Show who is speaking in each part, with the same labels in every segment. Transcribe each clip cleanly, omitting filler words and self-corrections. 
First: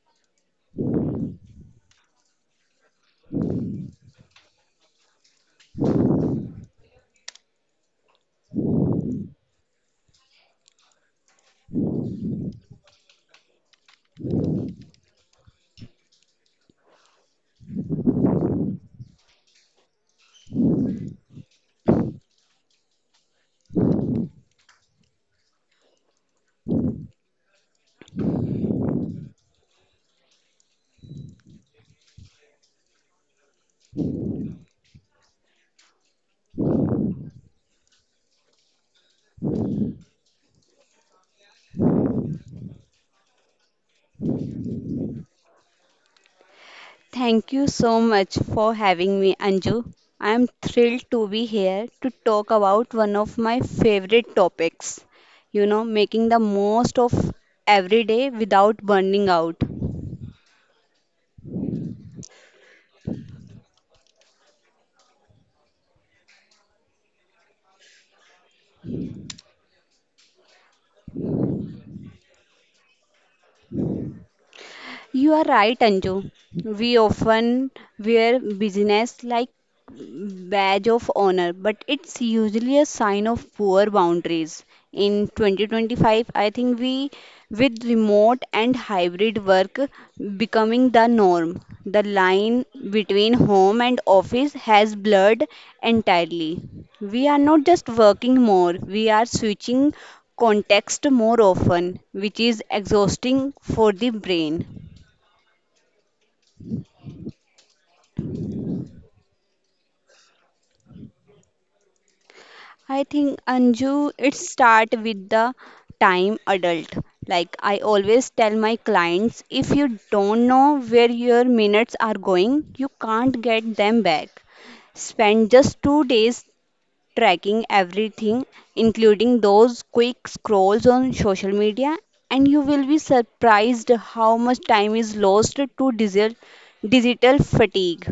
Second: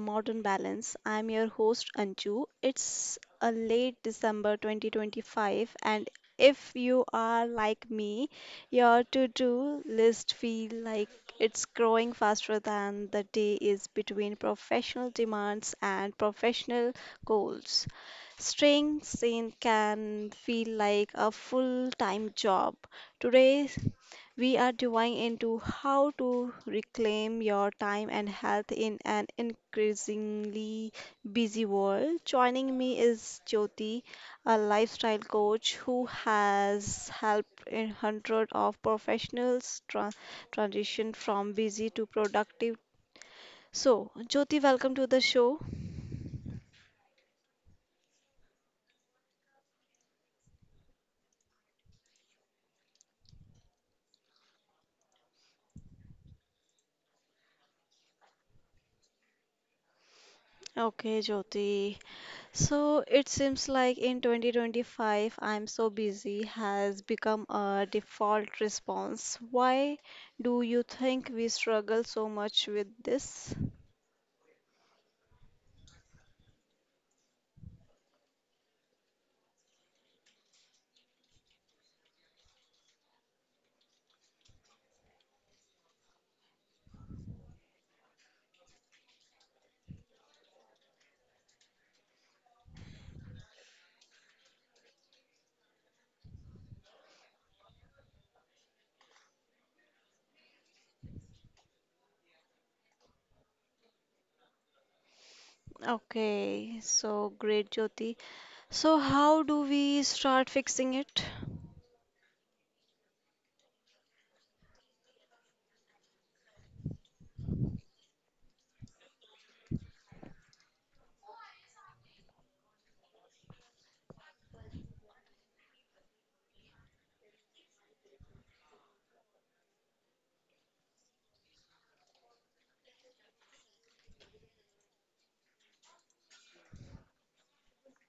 Speaker 1: Modern Balance. I'm your host Anju. It's a late December 2025, and if you are like me, your to-do list feel like it's growing faster than the day is between professional demands and professional goals. Staying sane can feel like a full-time job. Today we are diving into how to reclaim your time and health in an increasingly busy world. Joining me is Jyoti, a lifestyle coach who has helped in hundreds of professionals transition from busy to productive. So, Jyoti, welcome to the show.
Speaker 2: Thank you so much for having me, Anju. I am thrilled to be here to talk about one of my favorite topics, making the most of every day without burning out.
Speaker 1: Okay, Jyoti, so it seems like in 2025, I'm so busy has become a default response. Why do you think we struggle so much with this?
Speaker 2: You are right, Anju. We often wear business like badge of honor, but it's usually a sign of poor boundaries. In 2025, I think we, with remote and hybrid work becoming the norm, the line between home and office has blurred entirely. We are not just working more, we are switching context more often, which is exhausting for the brain.
Speaker 1: Okay, so great, Jyoti. So, how do we start fixing it?
Speaker 2: I think, Anju, it start with the time adult. Like I always tell my clients, if you don't know where your minutes are going, you can't get them back. Spend just 2 days tracking everything, including those quick scrolls on social media, and you will be surprised how much time is lost to digital fatigue.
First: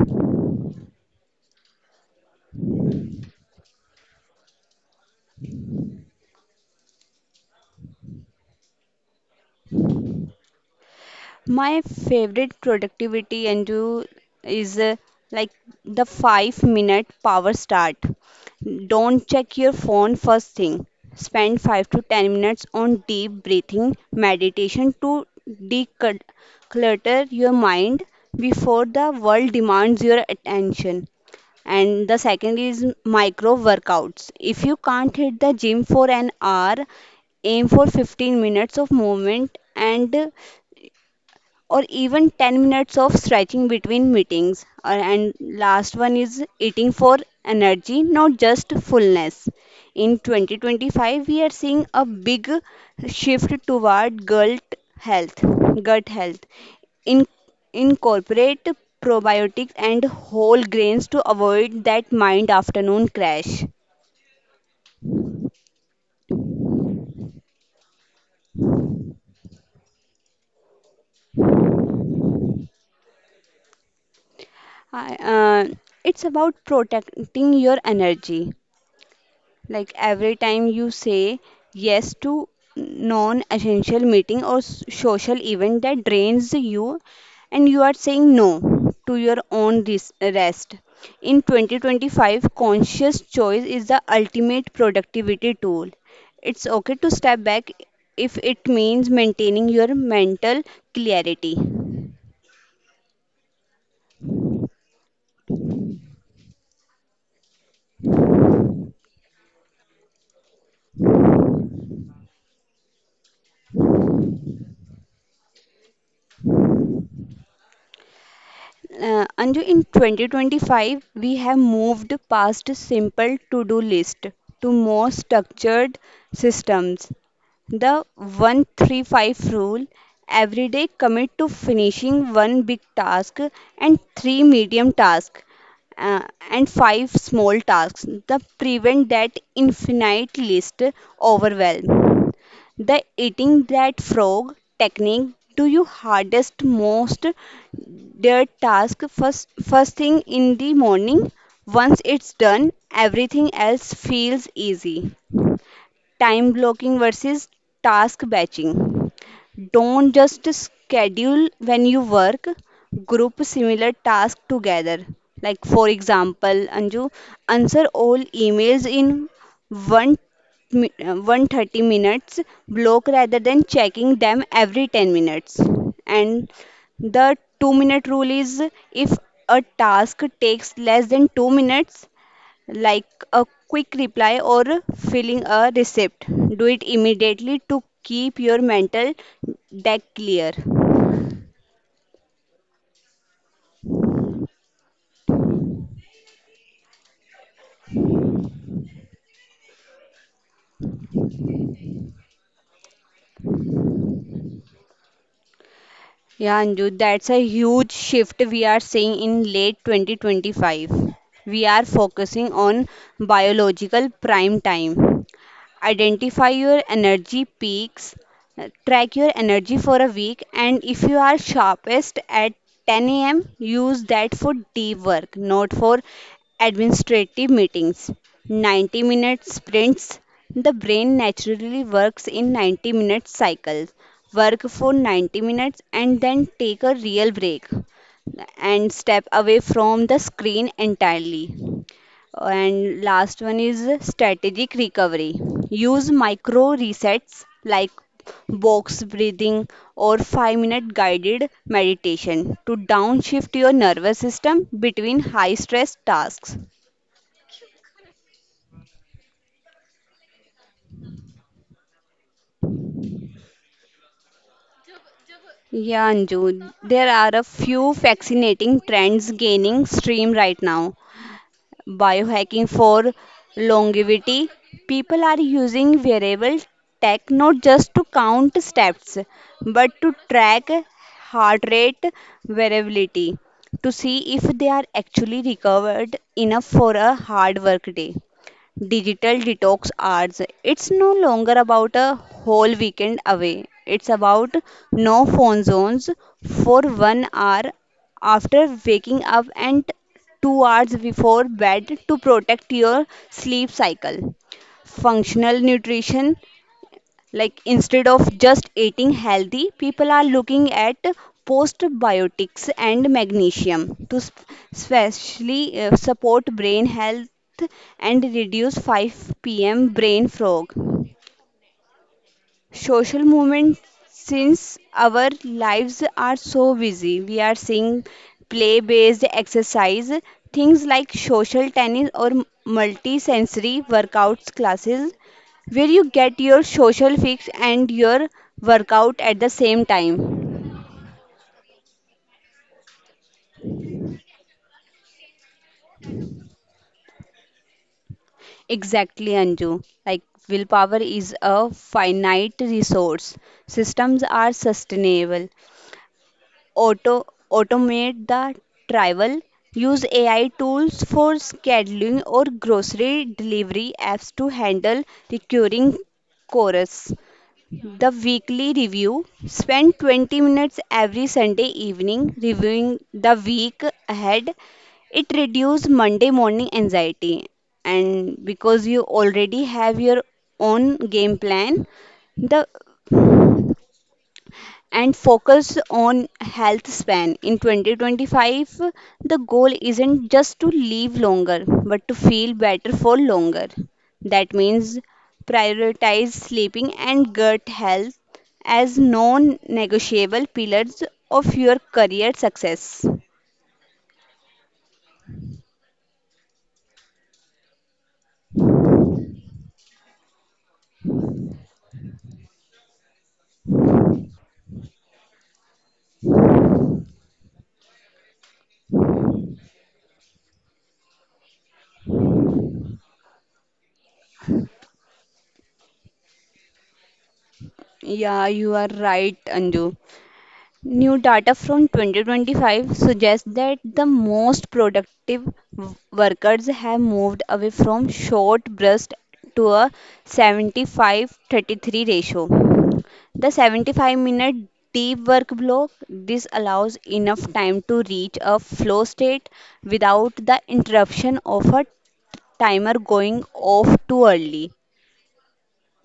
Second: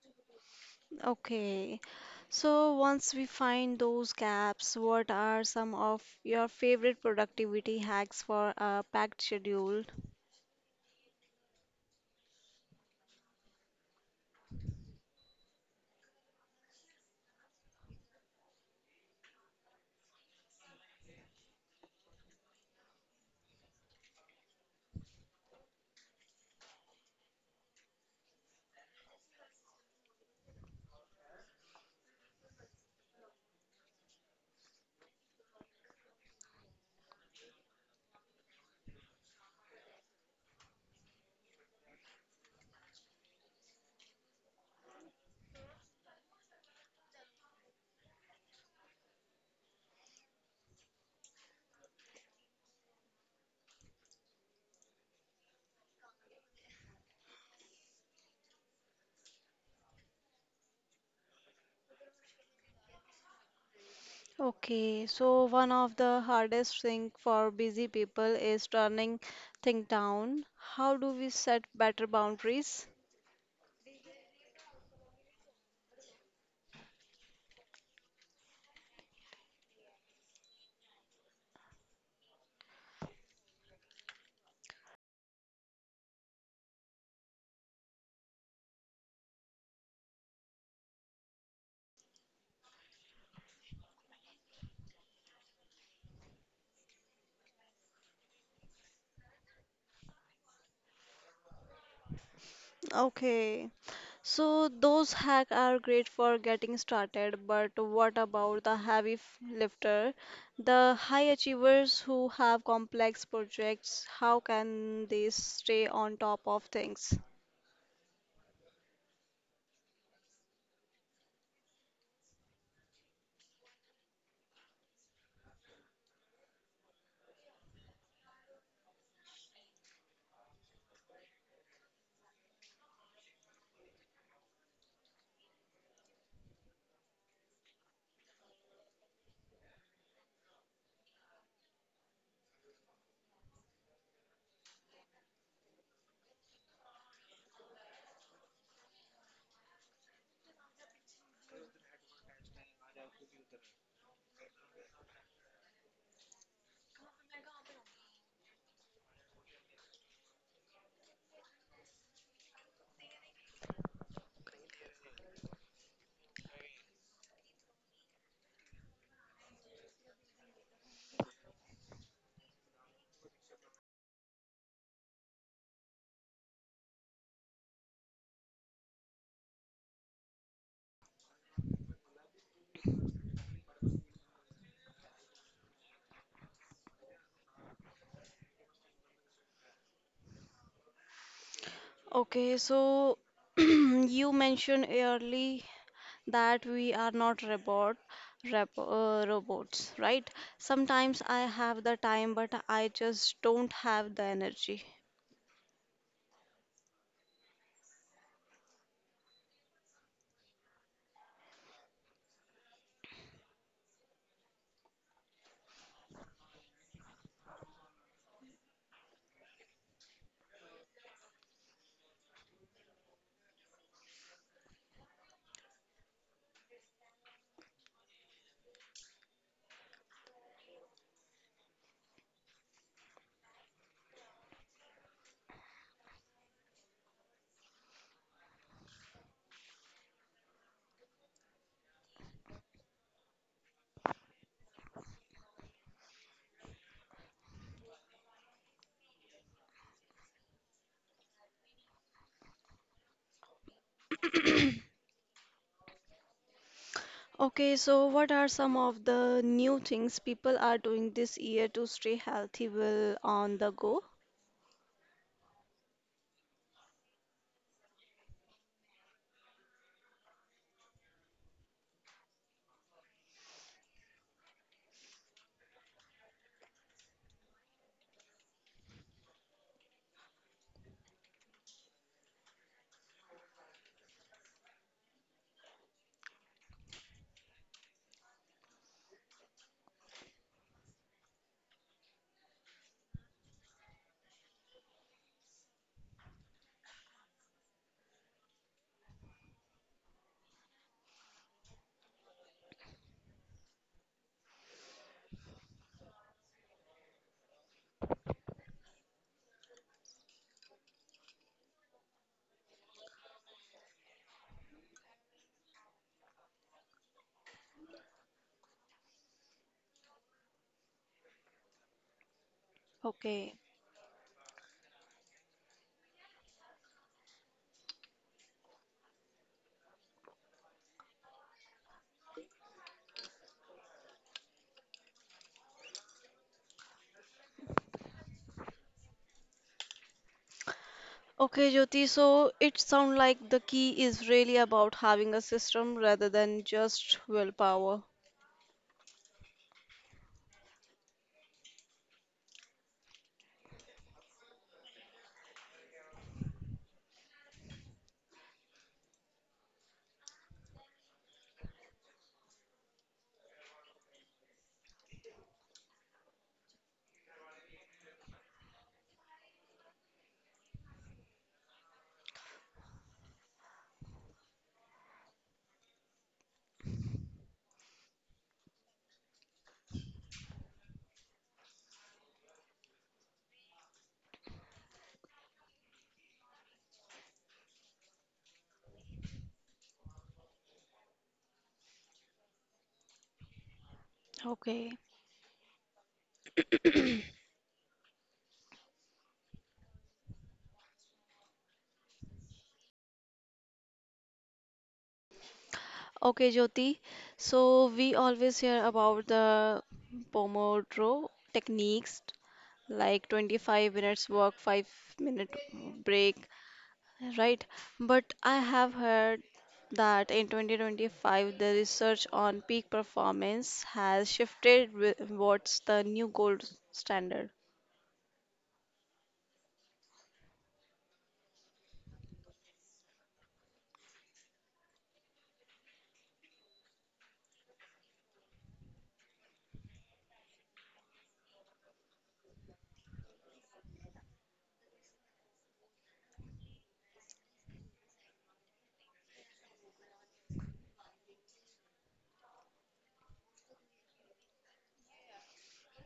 Speaker 1: Okay, so once we find those gaps, what are some of your favorite productivity hacks for a packed schedule?
Speaker 2: My favorite productivity and do is like the 5 minute power start. Don't check your phone first thing. Spend 5 to 10 minutes on deep breathing meditation to declutter your mind before the world demands your attention. And the second is micro workouts. If you can't hit the gym for an hour, aim for 15 minutes of movement and or even 10 minutes of stretching between meetings. And last one is eating for energy, not just fullness. In 2025, we are seeing a big shift toward gut health. Gut health. In, incorporate probiotics and whole grains to avoid that mind afternoon crash.
Speaker 1: Okay, so one of the hardest thing for busy people is turning things down. How do we set better boundaries?
Speaker 2: I- Uh, it's about protecting your energy. Like every time you say yes to non-essential meeting or social event that drains you, and you are saying no to your own rest. In 2025, conscious choice is the ultimate productivity tool. It's okay to step back if it means maintaining your mental clarity.
Speaker 1: Okay, so those hacks are great for getting started, but what about the heavy lifter, the high achievers who have complex projects? How can they stay on top of things?
Speaker 2: Anju, in 2025, we have moved past simple to do list to more structured systems. The 135 rule every day commit to finishing one big task and three medium tasks uh, and five small tasks. The prevent that infinite list overwhelm. The eating that frog technique do your hardest, most dear task first, first thing in the morning. Once it's done, everything else feels easy. Time blocking versus task batching. Don't just schedule when you work, group similar tasks together. Like, for example, Anju, answer all emails in one 130 minutes block rather than checking them every 10 minutes. And the 2-minute rule is if a task takes less than 2 minutes, like a quick reply or filling a receipt. Do it immediately to keep your mental deck clear.
Speaker 1: Okay, so you mentioned early that we are not robot, robots, right? Sometimes I have the time, but I just don't have the energy.
Speaker 2: Yeah, Anju, that's a huge shift we are seeing in late 2025. We are focusing on biological prime time. Identify your energy peaks. Track your energy for a week, and if you are sharpest at 10 a.m., use that for deep work, not for administrative meetings. 90-minute sprints. The brain naturally works in 90-minute cycles. Work for 90 minutes and then take a real break and step away from the screen entirely. And last one is strategic recovery. Use micro resets like box breathing or 5-minute guided meditation to downshift your nervous system between high stress tasks.
Speaker 1: Okay, so what are some of the new things people are doing this year to stay healthy while on the go?
Speaker 2: Yeah, Anju, there are a few fascinating trends gaining stream right now. Biohacking for longevity. People are using wearable tech not just to count steps but to track heart rate variability to see if they are actually recovered enough for a hard work day. Digital detox hours. It's no longer about a whole weekend away. It's about no phone zones for 1 hour after waking up and 2 hours before bed to protect your sleep cycle. Functional nutrition, like instead of just eating healthy, people are looking at postbiotics and magnesium to especially support brain health and reduce 5 p.m. brain fog. Social
Speaker 1: Okay.
Speaker 2: movement, since our lives are so busy, we are seeing play based exercise things like social tennis or multi sensory workouts classes where you get your social fix and your workout at the same time.
Speaker 1: Okay, Jyoti, so it sounds like the key is really about having a system rather than just willpower.
Speaker 2: Exactly, Anju. Like willpower is a finite resource. Systems are sustainable. auto automate the travel, use AI tools for scheduling or grocery delivery apps to handle recurring chorus. The weekly review. Spend 20 minutes every Sunday evening reviewing the week ahead. It reduces Monday morning anxiety. And because you already have your own game plan, the and focus on health span. In 2025, the goal isn't just to live longer, but to feel better for longer. That
Speaker 1: Okay.
Speaker 2: means prioritize sleeping and gut health as non negotiable pillars of your career success.
Speaker 1: Okay, Jyoti. So we always hear about the Pomodoro techniques like 25 minutes work, 5-minute break, right? But I have heard that in 2025 the research on peak performance has shifted towards the new gold standard.
Speaker 2: Yeah, you are right, Anju. New data from 2025 suggests that the most productive workers have moved away from short bursts to a 75:33 ratio. The 75-minute deep work block, this allows enough time to reach a flow state without the interruption of a timer going off too early.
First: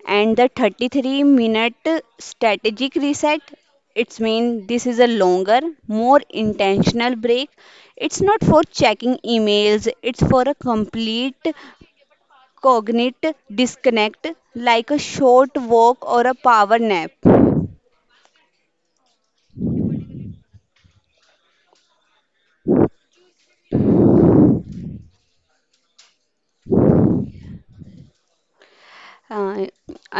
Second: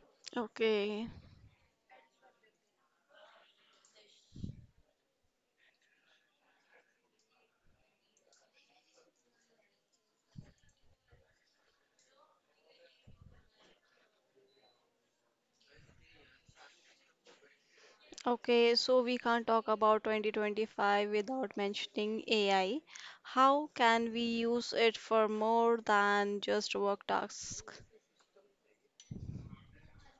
Speaker 2: And the
Speaker 1: Okay.
Speaker 2: 33-minute strategic reset, it's mean this is a longer, more intentional break. It's not for checking emails, it's for a complete cognite disconnect, like a short walk or a power nap.
Speaker 1: Okay, so we can't talk about 2025 without mentioning AI. How can we use it for more than just work tasks?
Speaker 2: uh,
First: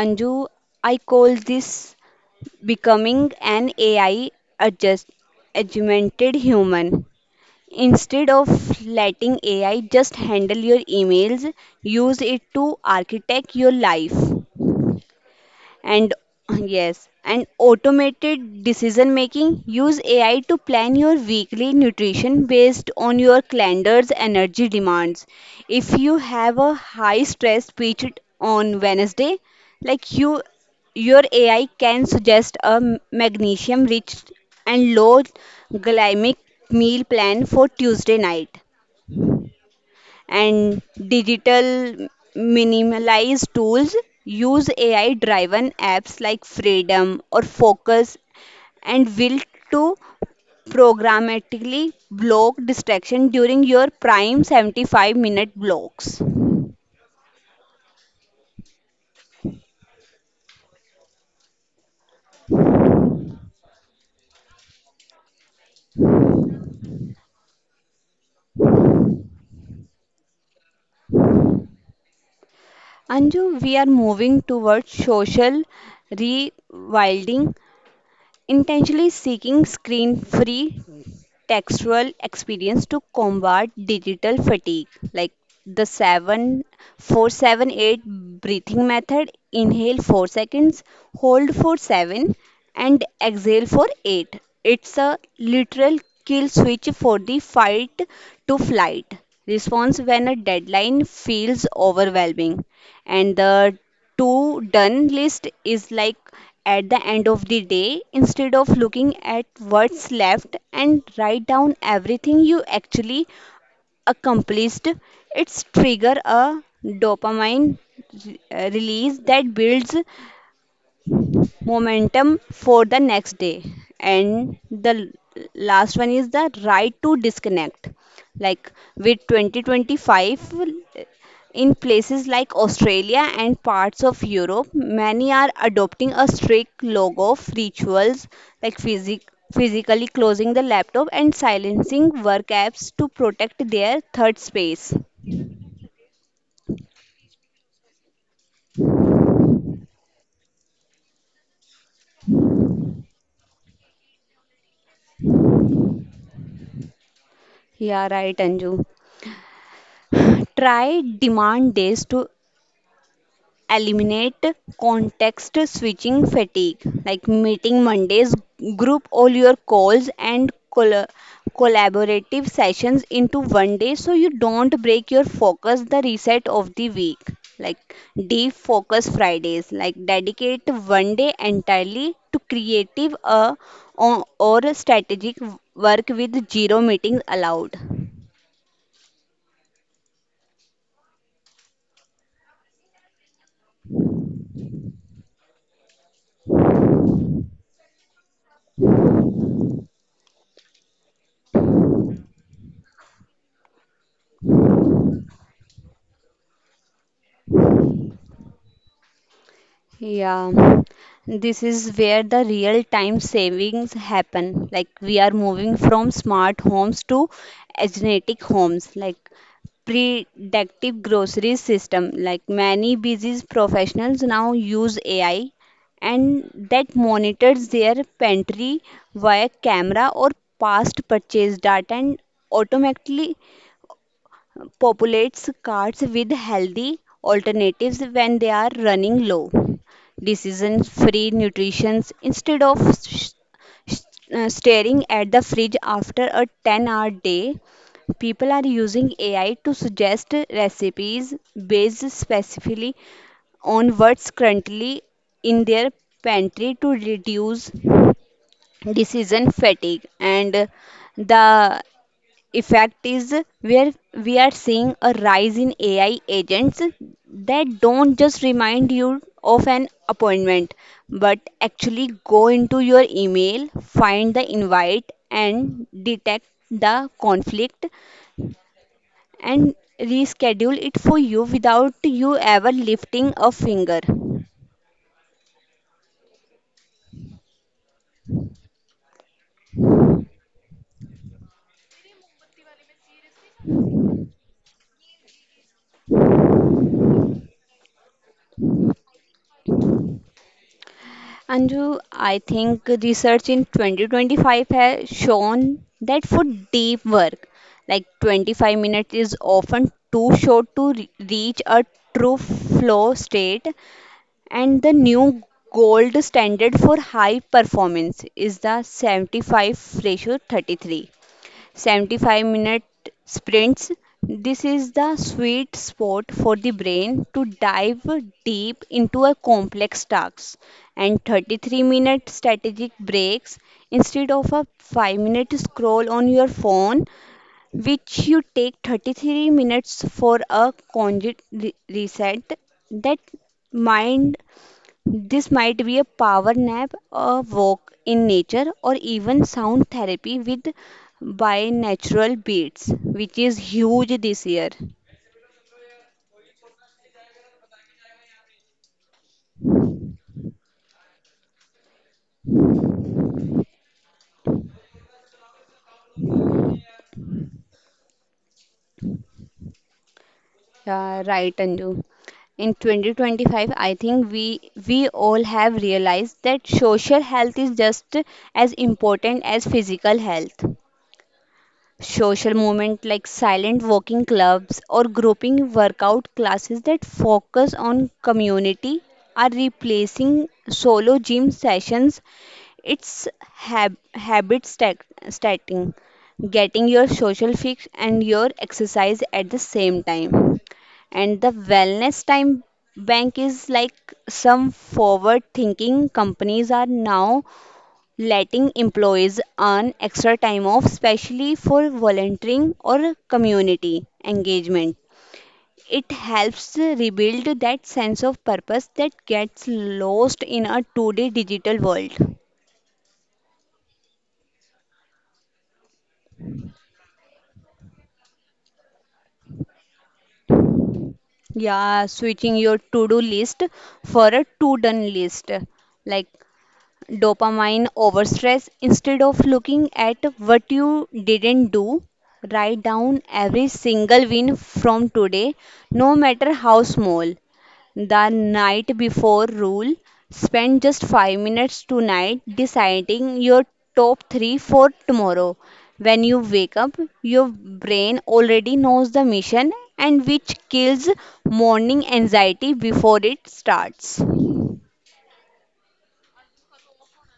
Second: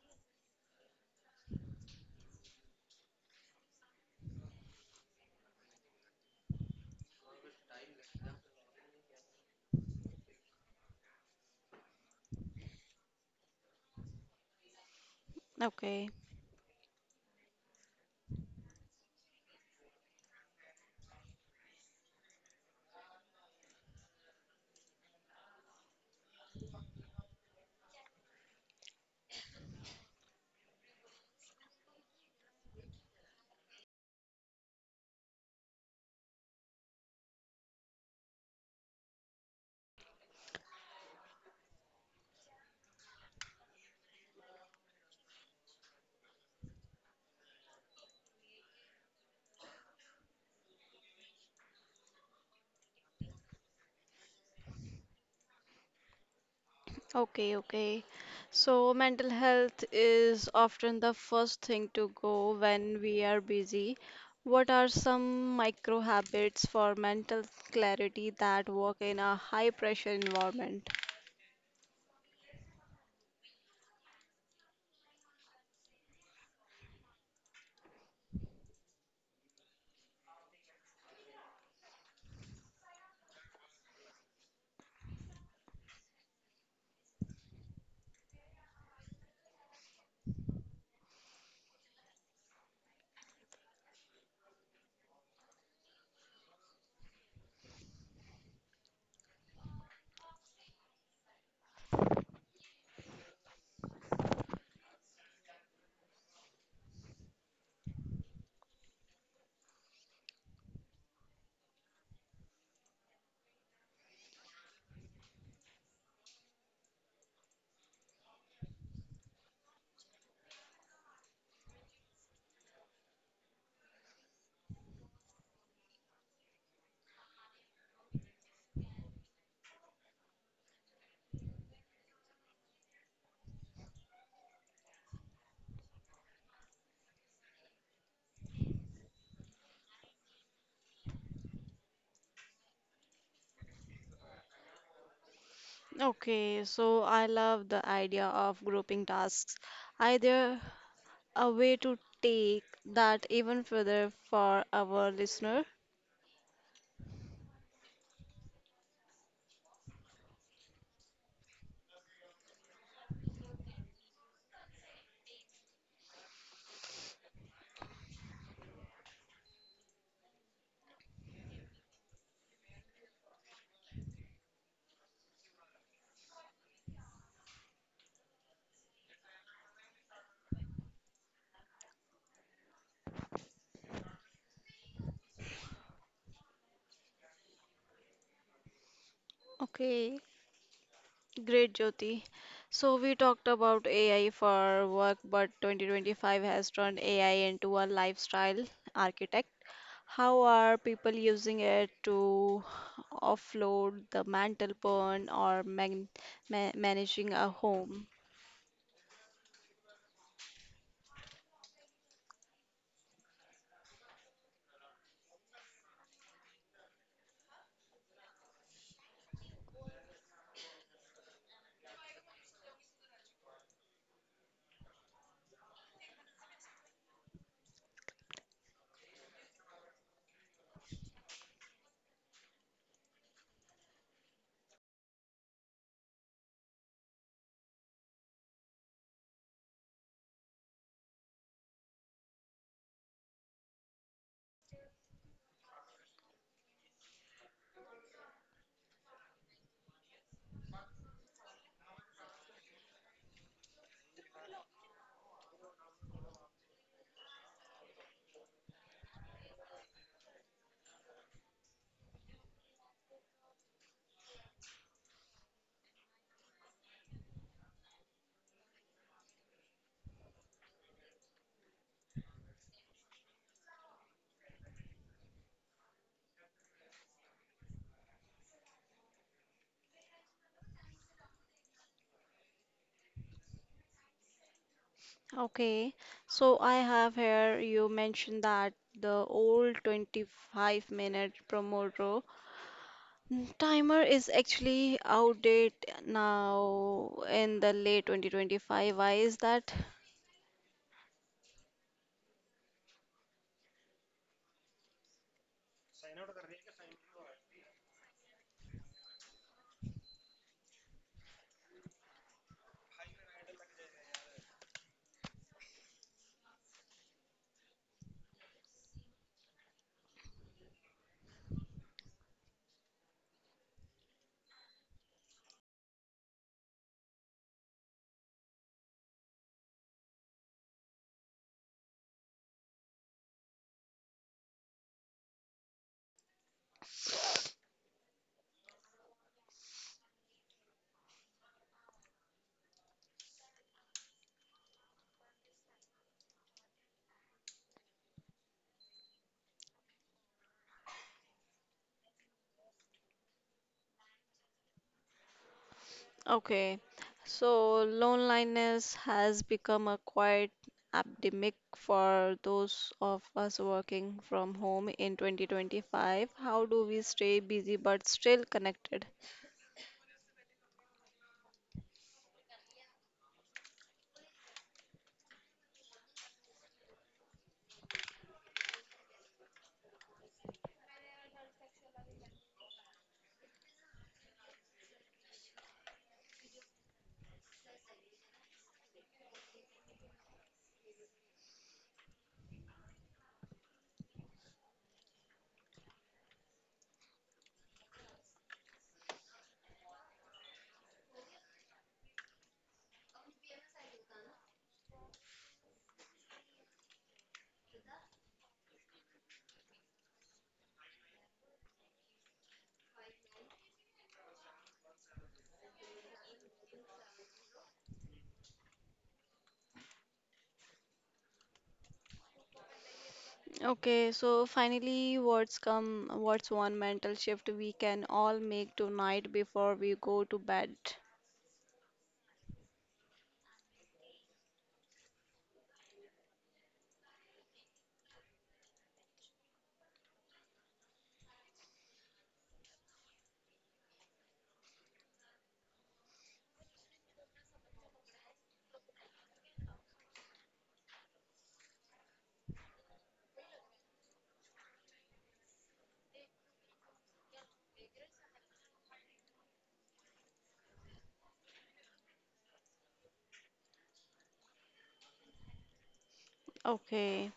Speaker 2: anju I call this becoming an AI adjust augmented human. Instead of letting AI just handle your emails, use it to architect your life.
Speaker 1: Okay,
Speaker 2: And yes, and automated decision making, use AI to plan your weekly nutrition based on your calendar's energy demands. If you have a high stress pitched on Wednesday, like you your AI can suggest a magnesium rich and low glycemic meal plan for Tuesday night. And digital minimalized tools, use AI driven apps like Freedom or Focus and Will to programmatically block distraction during your prime 75-minute blocks.
Speaker 1: okay. So mental health is often the first thing to go when we are busy. What are some micro habits for mental clarity that work in a high pressure environment?
Speaker 2: Anju, we are moving towards social rewilding, intentionally seeking screen free textual experience to combat digital fatigue, like the 7 4-7-8 breathing method, inhale 4 seconds, hold for 7, and exhale for 8. It's a literal kill switch for the fight to flight response when a deadline feels overwhelming. And the to done list is like at the end of the day, instead of looking at what's left, and write down everything you actually accomplished. It's trigger a dopamine release that builds momentum for the next day. And the last one is the right to disconnect, like with 2025, in places like Australia and parts of Europe many are adopting a strict log of rituals like physically closing the laptop and silencing work apps to protect their third space.
Speaker 1: Okay, so I love the idea of grouping tasks. Either a way to take that even further for our listener.
Speaker 2: Yeah, right, Anju. Try demand days to eliminate context switching fatigue, like meeting Mondays, group all your calls and collaborative sessions into 1 day so you don't break your focus the reset of the week. Like deep focus Fridays, like dedicate 1 day entirely to creative or strategic work with zero meetings allowed.
Speaker 1: Okay, great, Jyoti. So, we talked about AI for work, but 2025 has turned AI into a lifestyle architect. How are people using it to offload the mental burn or man ma managing a home?
Speaker 2: Yeah, this is where the real time savings happen. Like we are moving from smart homes to genetic homes, like predictive grocery system. Like many busy professionals now use AI and that monitors their pantry via camera or past purchase data and automatically populates carts with healthy alternatives when they are running low. Decision free nutrition, instead of s- staring at the fridge after a 10-hour day, people are using AI to suggest recipes based specifically on what's currently in their pantry to reduce decision fatigue. And the effect is where we are seeing a rise in AI agents that don't just remind you of an appointment, but actually go into your email, find the invite, and detect the conflict and reschedule it for you without you ever lifting a finger.
Speaker 1: Okay, so I have here you mentioned that the old 25-minute promoter Timer is actually outdated now in the late 2025. Why is that?
Speaker 2: Anju, I think research in 2025 has shown that for deep work, like 25 minutes is often too short to reach a true flow state, and the new gold standard for high performance is the 75 ratio 33. 75-minute sprints. This is the sweet spot for the brain to dive deep into a complex task, and 33-minute strategic breaks instead of a 5-minute scroll on your phone, which you take 33 minutes for a conjugate reset. That mind this might be a power nap, a walk in nature, or even sound therapy with by natural beats, which is huge this year.
Speaker 1: Okay, so loneliness has become a quite epidemic for those of us working from home in 2025. How do we stay busy but still connected?
Speaker 2: Yeah, right, Anju. In 2025, I think we all have realized that social health is just as important as physical health. Social movement like silent walking clubs or grouping workout classes that focus on community are replacing solo gym sessions. It's habit stacking, getting your social fix and your exercise at the same time. And the wellness time bank is like some forward thinking companies are now letting employees earn extra time off, especially for volunteering or community engagement. It helps rebuild that sense of purpose that gets lost in a today digital world.
Speaker 1: Okay, so finally, what's one mental shift we can all make tonight before we go to bed?
Speaker 2: Yeah, switching your to do list for a to done list. Like dopamine over stress. Instead of looking at what you didn't do, write down every single win from today, no matter how small. The night before rule, spend just 5 minutes tonight deciding your top 3 for tomorrow. When you wake up, your brain already knows the mission and which kills morning anxiety before it starts.
Speaker 1: Okay.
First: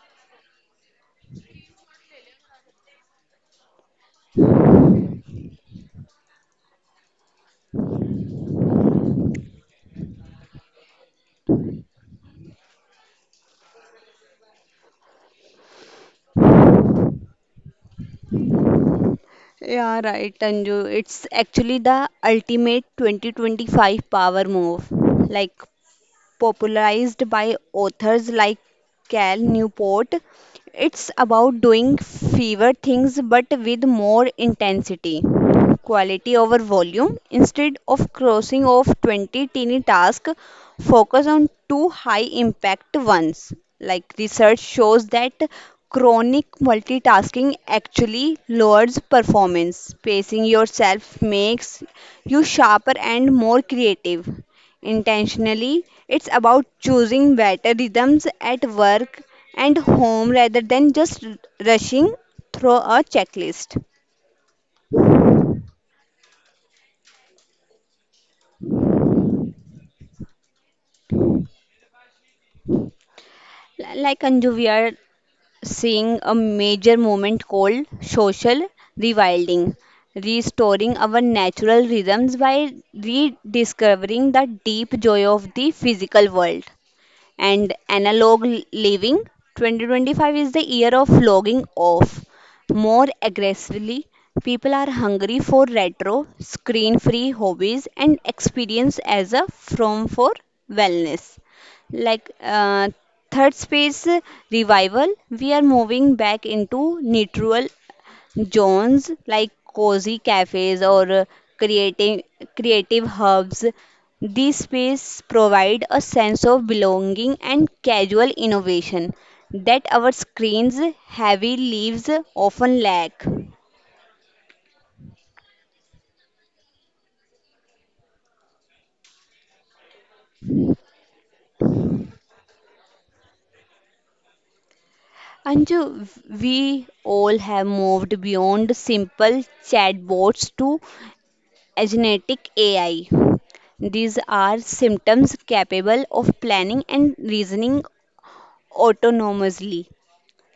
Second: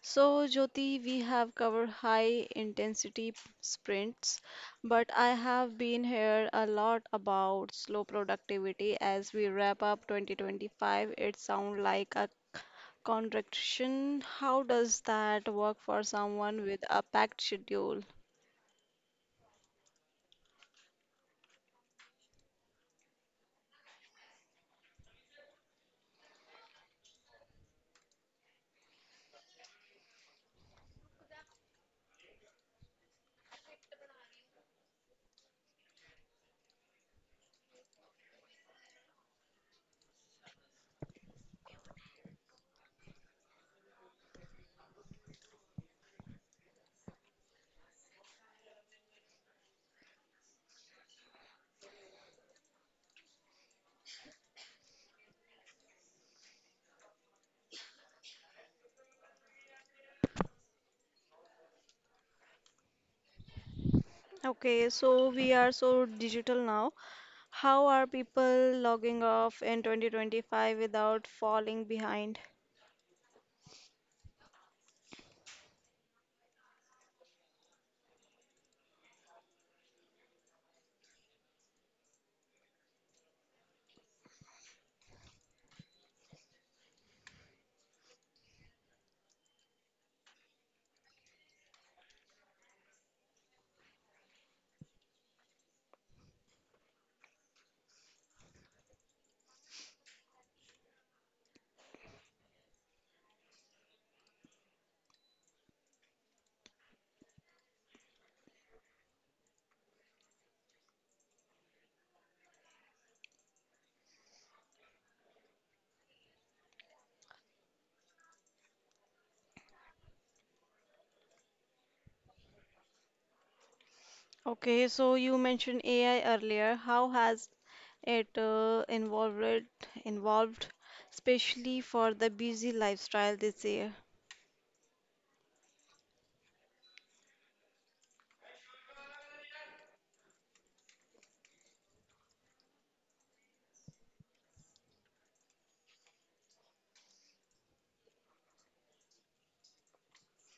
Speaker 1: So, Jyoti, we have covered high intensity sprints, but I have been here a lot about slow productivity as we wrap up 2025. It sounds like a contradiction. How does that work for someone with a packed schedule?
Speaker 2: Yeah, right, Tanju. It's actually the ultimate 2025 power move. Like Popularized by authors like Cal Newport. It's about doing fewer things but with more intensity, quality over volume. Instead of crossing off 20 tiny tasks, focus on two high impact ones. Like, research shows that chronic multitasking actually lowers performance. Pacing yourself makes you sharper and more creative intentionally. It's about choosing better rhythms at work and home rather than just rushing through a checklist.
Speaker 1: Okay, so we are so digital now. How are people logging off in 2025 without falling behind?
Speaker 2: Like Anju, we are seeing a major moment called social rewilding, restoring our natural rhythms by rediscovering the deep joy of the physical world and analog living. 2025 is the year of logging off more aggressively. People are hungry for retro, screen free hobbies and experience as a from for wellness. Like, third space revival, we are moving back into neutral zones like cozy cafes or creative creative hubs. These spaces provide a sense of belonging and casual innovation that our screens heavy lives often lack.
Speaker 1: Okay, so you mentioned AI earlier. How has it involved, especially for the busy lifestyle this year?
Speaker 2: Anju, we all have moved beyond simple chatbots to agentic AI. These are symptoms capable of planning and reasoning autonomously,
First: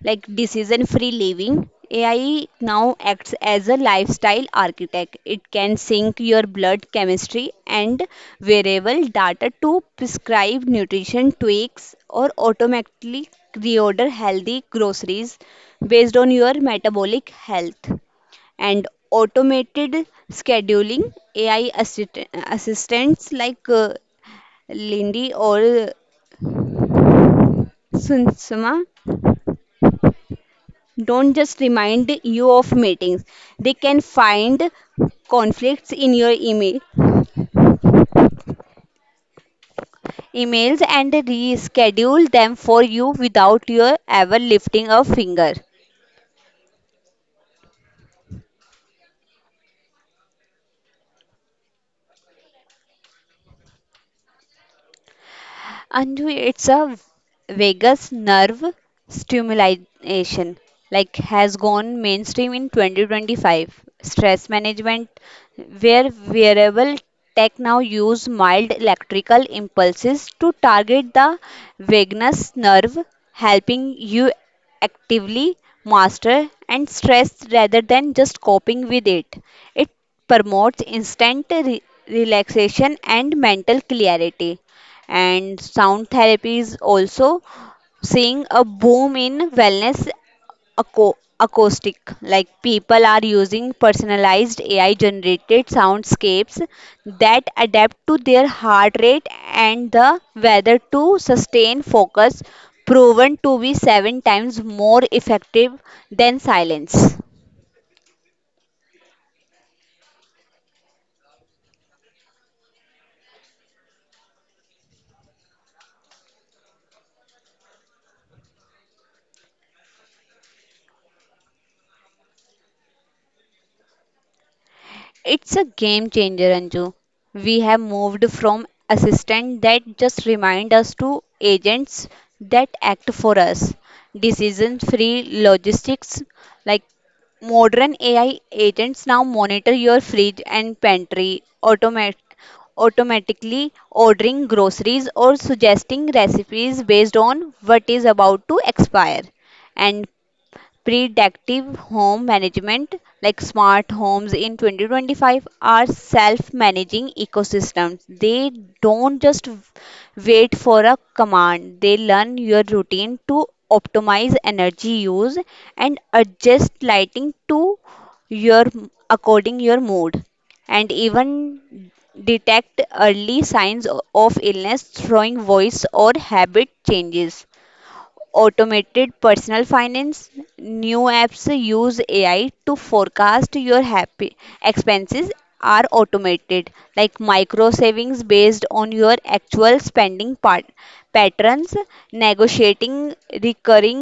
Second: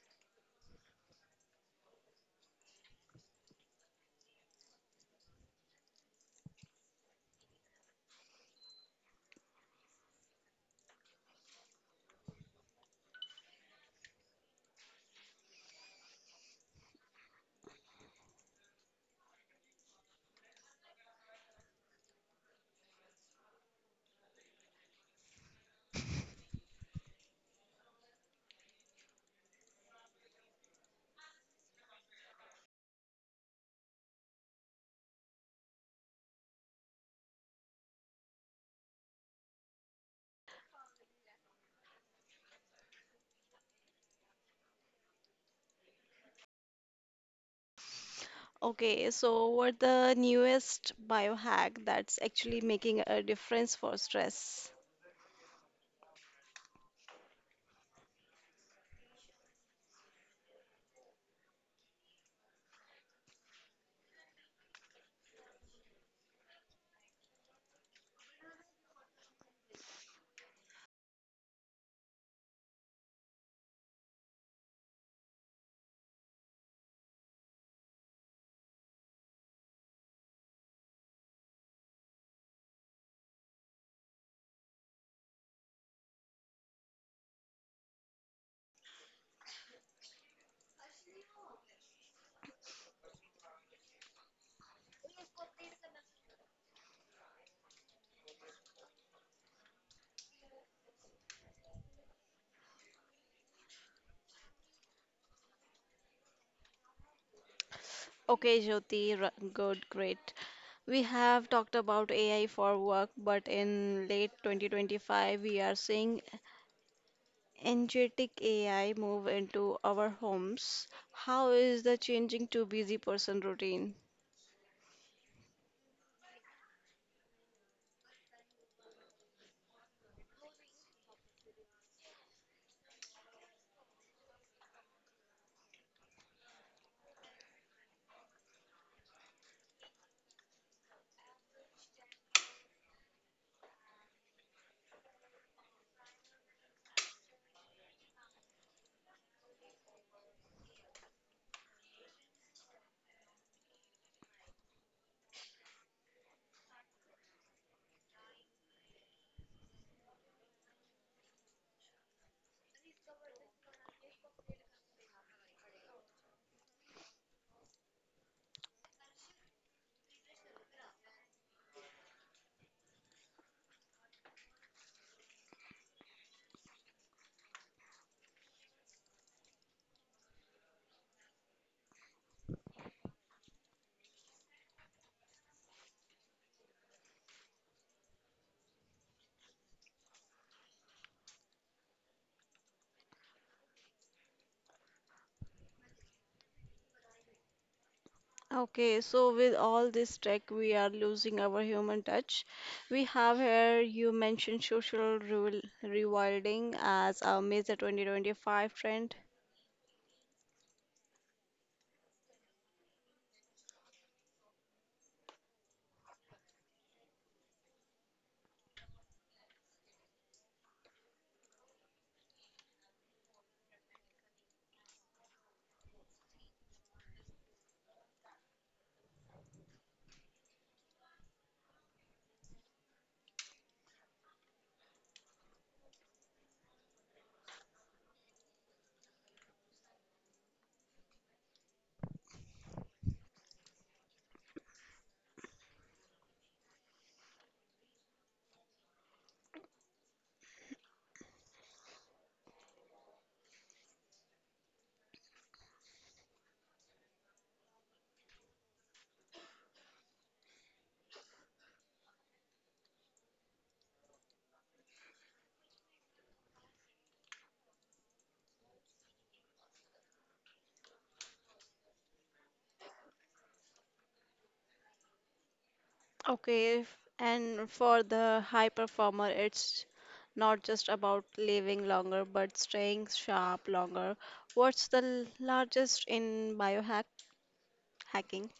Speaker 2: like decision free living. AI now acts as a lifestyle architect. It can sync your blood chemistry and variable data to prescribe nutrition tweaks or automatically reorder healthy groceries based on your metabolic health, and automated scheduling. AI assistants like Lindy or Sunsama don't just remind you of meetings. They can find conflicts in your emails and reschedule them for you without your ever lifting a finger.
Speaker 1: Okay, so what the newest biohack that's actually making a difference for stress?
Speaker 2: And it's a vagus nerve stimulation, like, has gone mainstream in 2025. Stress management, where wearable tech now use mild electrical impulses to target the vagus nerve, helping you actively master and stress rather than just coping with it. It promotes instant relaxation and mental clarity. And sound therapy is also seeing a boom in wellness. Acoustic, like, people are using personalized AI generated soundscapes that adapt to their heart rate and the weather to sustain focus, proven to be 7 times more effective than silence.
Speaker 1: Okay, Jyoti, good, great. We have talked about AI for work, but in late 2025, we are seeing energetic AI move into our homes, how is the changing to busy person routine?
Speaker 2: It's a game changer, Anju. We have moved from assistants that just remind us to agents that act for us. Decision free logistics, like modern AI agents now monitor your fridge and pantry, automatically ordering groceries or suggesting recipes based on what is about to expire. And predictive home management, like smart homes in 2025, are self managing ecosystems. They don't just wait for a command, they learn your routine to optimize energy use and adjust lighting to your, according your mood, and even detect early signs of illness throwing voice or habit changes. Automated personal finance. New apps use AI to forecast your happy expenses, are automated, like micro savings based on your actual spending part patterns, negotiating recurring
Speaker 1: Okay, so with all this tech, we are losing our human touch. We have here, you mentioned social re rewilding as a major 2025 trend. Okay, and for the high performer, it's not just about living longer, but staying sharp longer. What's the largest in biohack hacking?